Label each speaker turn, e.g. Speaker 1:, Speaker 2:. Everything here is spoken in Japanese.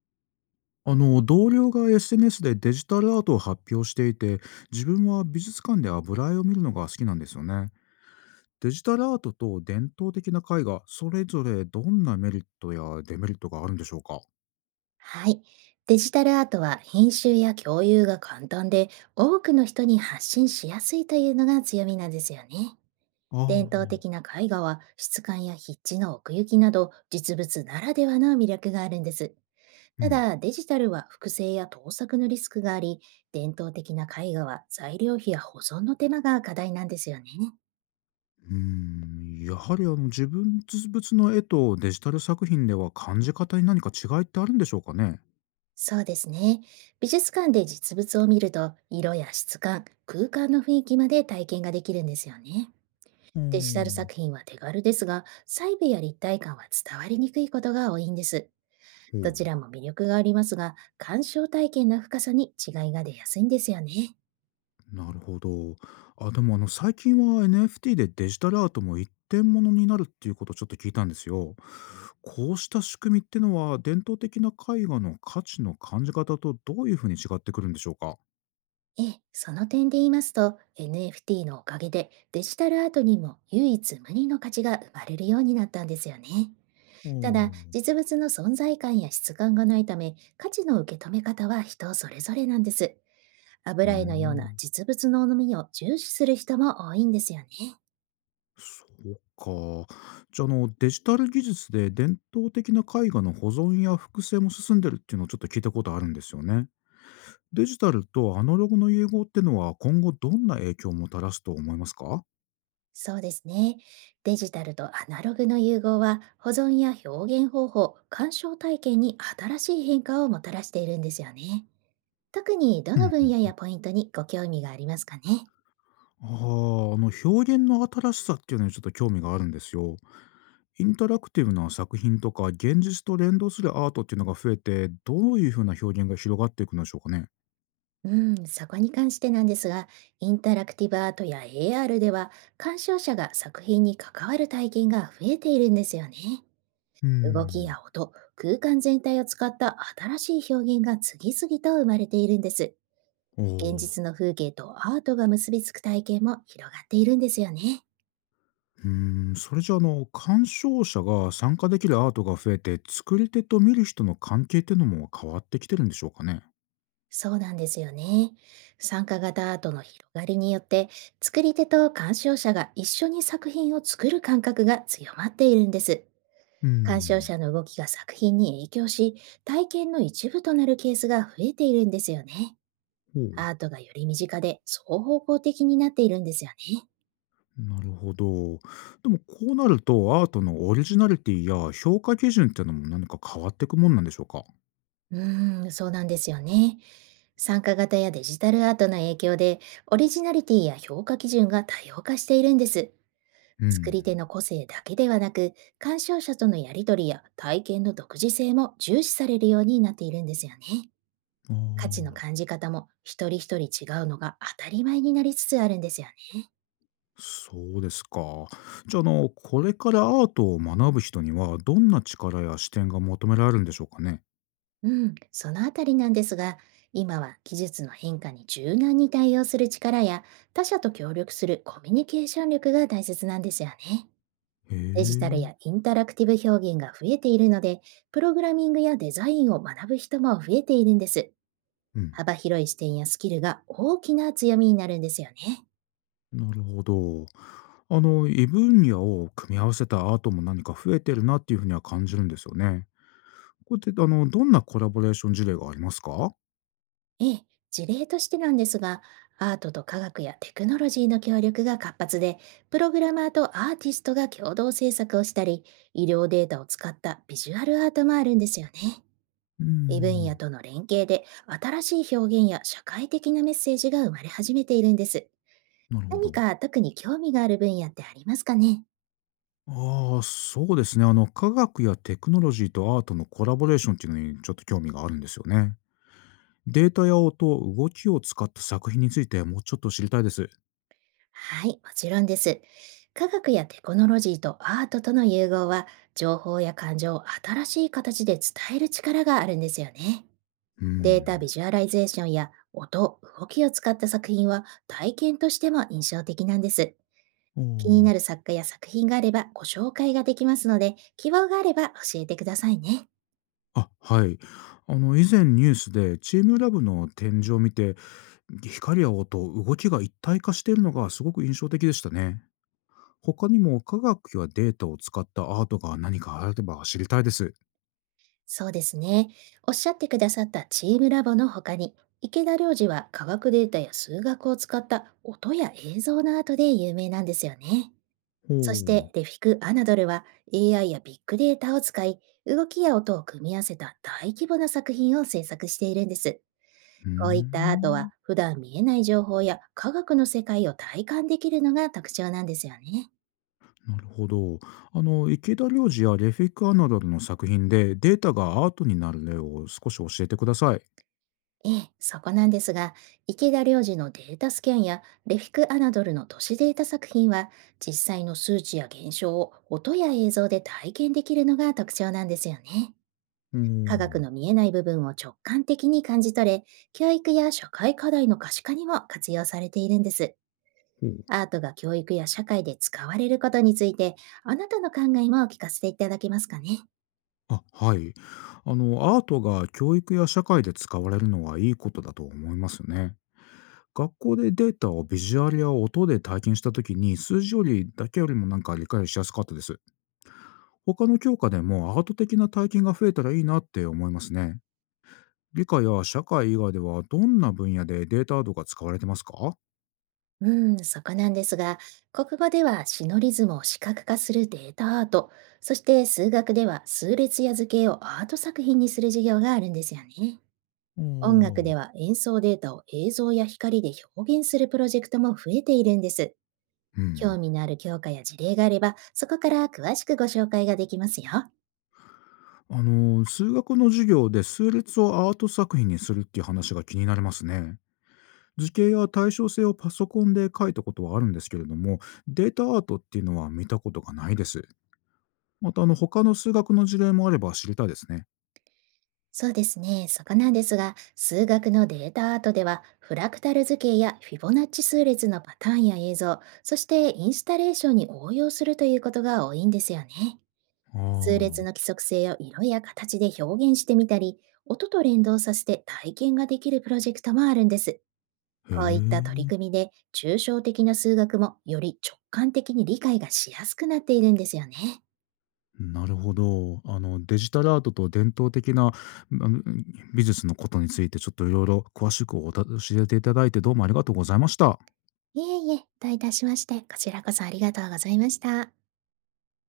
Speaker 1: 同僚が SNS でデジタルアートを発表していて、自分は美術館で油絵を見るのが好きなんですよね。デジタルアートと伝統的な絵画、それぞれどんなメリットやデメリットがあるんでしょうか。
Speaker 2: はい。デジタルアートは編集や共有が簡単で、多くの人に発信しやすいというのが強みなんですよね。
Speaker 1: あ
Speaker 2: 伝統的
Speaker 1: あ、
Speaker 2: な絵画は質感や筆致の奥行きなど実物ならではの魅力があるんです。
Speaker 1: う
Speaker 2: た
Speaker 1: ん。
Speaker 2: だ、デジタルは複製や盗作のリスクがあり、伝統的な絵画は材料費や保存の手間が課題なんですよね。
Speaker 1: うーん、やはり自分物の絵とデジタル作品では感じ方に何か違いってあるんでしょうかね。
Speaker 2: そうですね。美術館で実物を見ると、色や質感、空間の雰囲気まで体験ができるんですよね。
Speaker 1: う
Speaker 2: デジタル
Speaker 1: ん。
Speaker 2: 作品は手軽ですが、細部や立体感は伝わりにくいことが多いんです。
Speaker 1: ほ
Speaker 2: ど
Speaker 1: う。
Speaker 2: ちらも魅力がありますが、鑑賞体験の深さに違いが出やすいんですよね。
Speaker 1: なるほど。あ、でも最近は NFT でデジタルアートも一点物になるっていうことをちょっと聞いたんですよ。こうした仕組みってのは伝統的な絵画の価値の感じ方とどういうふうに違ってくるんでしょうか。
Speaker 2: ええ、その点で言いますと、NFT のおかげでデジタルアートにも唯一無二の価値が生まれるようになったんですよね。
Speaker 1: うん、
Speaker 2: ただ、
Speaker 1: おー。
Speaker 2: 実物の存在感や質感がないため、価値の受け止め方は人それぞれなんです。
Speaker 1: うー
Speaker 2: 油絵のような
Speaker 1: ん、
Speaker 2: 実物の重みを重視する人も多いんですよね。
Speaker 1: そうか。じゃあ、デジタル技術で伝統的な絵画の保存や複製も進んでるっていうのをちょっと聞いたことあるんですよね。デジタルとアナログの融合ってのは今後どんな影響をもたらすと思いますか。
Speaker 2: そうですね。デジタルとアナログの融合は保存や表現方法、鑑賞体験に新しい変化をもたらしているんですよね。特にど
Speaker 1: う
Speaker 2: の分
Speaker 1: ん。
Speaker 2: 野やポイントにご興味がありますかね？
Speaker 1: ああ、表現の新しさっていうのにちょっと興味があるんですよ。インタラクティブな作品とか現実と連動するアートっていうのが増えて、どういうふうな表現が広がっていくのでしょうかね。
Speaker 2: うん、そこに関してなんですが、インタラクティブアートや AR では、鑑賞者が作品に関わる体験が増えているんですよね。
Speaker 1: うー
Speaker 2: 動き
Speaker 1: ん。
Speaker 2: や音、空間全体を使った新しい表現が次々と生まれているんです。
Speaker 1: お
Speaker 2: 現
Speaker 1: お。
Speaker 2: 実の風景とアートが結びつく体験も広がっているんですよね。
Speaker 1: うーん、それじゃあ鑑賞者が参加できるアートが増えて、作り手と見る人の関係っていうのも変わってきてるんでしょうかね。
Speaker 2: そうなんですよね。参加型アートの広がりによって、作り手と鑑賞者が一緒に作品を作る感覚が強まっているんです。
Speaker 1: うー
Speaker 2: 鑑賞
Speaker 1: ん。
Speaker 2: 者の動きが作品に影響し、体験の一部となるケースが増えているんですよね。
Speaker 1: ほう。
Speaker 2: アートがより身近で双方向的になっているんですよね。
Speaker 1: なるほど。でもこうなるとアートのオリジナリティや評価基準っていうのも何か変わっていくもんなんでしょうか。
Speaker 2: うーん、そうなんですよね。参加型やデジタルアートの影響で、オリジナリティや評価基準が多様化しているんです。
Speaker 1: う
Speaker 2: 作
Speaker 1: ん。
Speaker 2: り手の個性だけではなく、鑑賞者とのやり取りや体験の独自性も重視されるようになっているんですよね。
Speaker 1: あ
Speaker 2: 価値の
Speaker 1: あ、
Speaker 2: 感じ方も一人一人違うのが当たり前になりつつあるんですよね。
Speaker 1: そうですか。じゃあ、これからアートを学ぶ人には、どんな力や視点が求められるんでしょうかね？
Speaker 2: うん、そのあたりなんですが、今は技術の変化に柔軟に対応する力や他者と協力するコミュニケーション力が大切なんですよね。
Speaker 1: へ
Speaker 2: デジタル
Speaker 1: え。
Speaker 2: やインタラクティブ表現が増えているので、プログラミングやデザインを学ぶ人も増えているんです。
Speaker 1: うん、
Speaker 2: 幅広い視点やスキルが大きな強みになるんですよね。
Speaker 1: なるほど。異分野を組み合わせたアートも何か増えてるなっていうふうには感じるんですよね。これって、どんなコラボレーション事例がありますか？
Speaker 2: ええ、事例としてなんですが、アートと科学やテクノロジーの協力が活発で、プログラマーとアーティストが共同制作をしたり、医療データを使ったビジュアルアートもあるんですよね。
Speaker 1: う
Speaker 2: 異分
Speaker 1: ん、
Speaker 2: 野との連携で新しい表現や社会的なメッセージが生まれ始めているんです。
Speaker 1: なるほ
Speaker 2: 何
Speaker 1: ど。
Speaker 2: か特に興味がある分野ってありますかね？
Speaker 1: ああ、そうですね。科学やテクノロジーとアートのコラボレーションっていうのに、ちょっと興味があるんですよね。データや音、動きを使った作品についてもうちょっと知りたいです。
Speaker 2: はい、もちろんです。科学やテクノロジーとアートとの融合は、情報や感情を新しい形で伝える力があるんですよね。
Speaker 1: う
Speaker 2: データビ
Speaker 1: ん。
Speaker 2: ジュアライゼーションや音、動きを使った作品は体験としても印象的なんです。
Speaker 1: お
Speaker 2: 気にな
Speaker 1: ー。
Speaker 2: る作家や作品があればご紹介ができますので、希望があれば教えてくださいね。
Speaker 1: あ、はい。以前ニュースでチームラボの展示を見て、光や音、動きが一体化しているのがすごく印象的でしたね。他にも科学やデータを使ったアートが何かあれば知りたいです。
Speaker 2: そうですね。おっしゃってくださったチームラボの他に、池田良二は科学データや数学を使った音や映像のアートで有名なんですよね。
Speaker 1: ほ
Speaker 2: そし
Speaker 1: う。う
Speaker 2: て、レフィク・アナドルは AI やビッグデータを使い、動きや音を組み合わせた大規模な作品を制作しているんです。
Speaker 1: ー
Speaker 2: こういったアート
Speaker 1: ん。
Speaker 2: は、普段見えない情報や科学の世界を体感できるのが特徴なんですよね。
Speaker 1: なるほど。池田良二やレフィック・アナなルの作品でデータがアートになる例を少し教えてください。
Speaker 2: ええ、そこなんですが、池田良二のデータスキャンやレフィク・アナドルの都市データ作品は、実際の数値や現象を音や映像で体験できるのが特徴なんですよね。
Speaker 1: お
Speaker 2: 科学
Speaker 1: ー。
Speaker 2: の見えない部分を直感的に感じ取れ、教育や社会課題の可視化にも活用されているんです。
Speaker 1: ほうん。
Speaker 2: アートが教育や社会で使われることについて、あなたの考えも聞かせていただけますかね。
Speaker 1: あ、はい。アートが教育や社会で使われるのはいいことだと思いますね。学校でデータをビジュアルや音で体験した時に数字よりだけよりもなんか理解しやすかったです。他の教科でもアート的な体験が増えたらいいなって思いますね。理科や社会以外ではどんな分野でデータアートが使われてますか。
Speaker 2: うん、そこなんですが、国語ではシノリズムを視覚化するデータアート、そして数学では数列や図形をアート作品にする授業があるんですよね。
Speaker 1: お
Speaker 2: 音楽
Speaker 1: ー。
Speaker 2: では演奏データを映像や光で表現するプロジェクトも増えているんです。
Speaker 1: う
Speaker 2: 興
Speaker 1: ん。
Speaker 2: 味のある教科や事例があれば、そこから詳しくご紹介ができますよ。
Speaker 1: 数学の授業で数列をアート作品にするっていう話が気になりますね。図形や対称性をパソコンで書いたことはあるんですけれども、データアートっていうのは見たことがないです。また、他の数学の事例もあれば知りたいですね。
Speaker 2: そうですね。そこなんですが、数学のデータアートでは、フラクタル図形やフィボナッチ数列のパターンや映像、そしてインスタレーションに応用するということが多いんですよね。
Speaker 1: あ
Speaker 2: 数列の規
Speaker 1: あ、
Speaker 2: 則性を色や形で表現してみたり、音と連動させて体験ができるプロジェクトもあるんです。
Speaker 1: へ
Speaker 2: こういった取
Speaker 1: え、
Speaker 2: り組みで、抽象的な数学もより直感的に理解がしやすくなっているんですよね。
Speaker 1: なるほど。デジタルアートと伝統的なの美術のことについて、ちょっといろいろ詳しくおた教えていただいて、どうもありがとうございました。
Speaker 2: いえいえ、どういたしまして、こちらこそありがとうございました。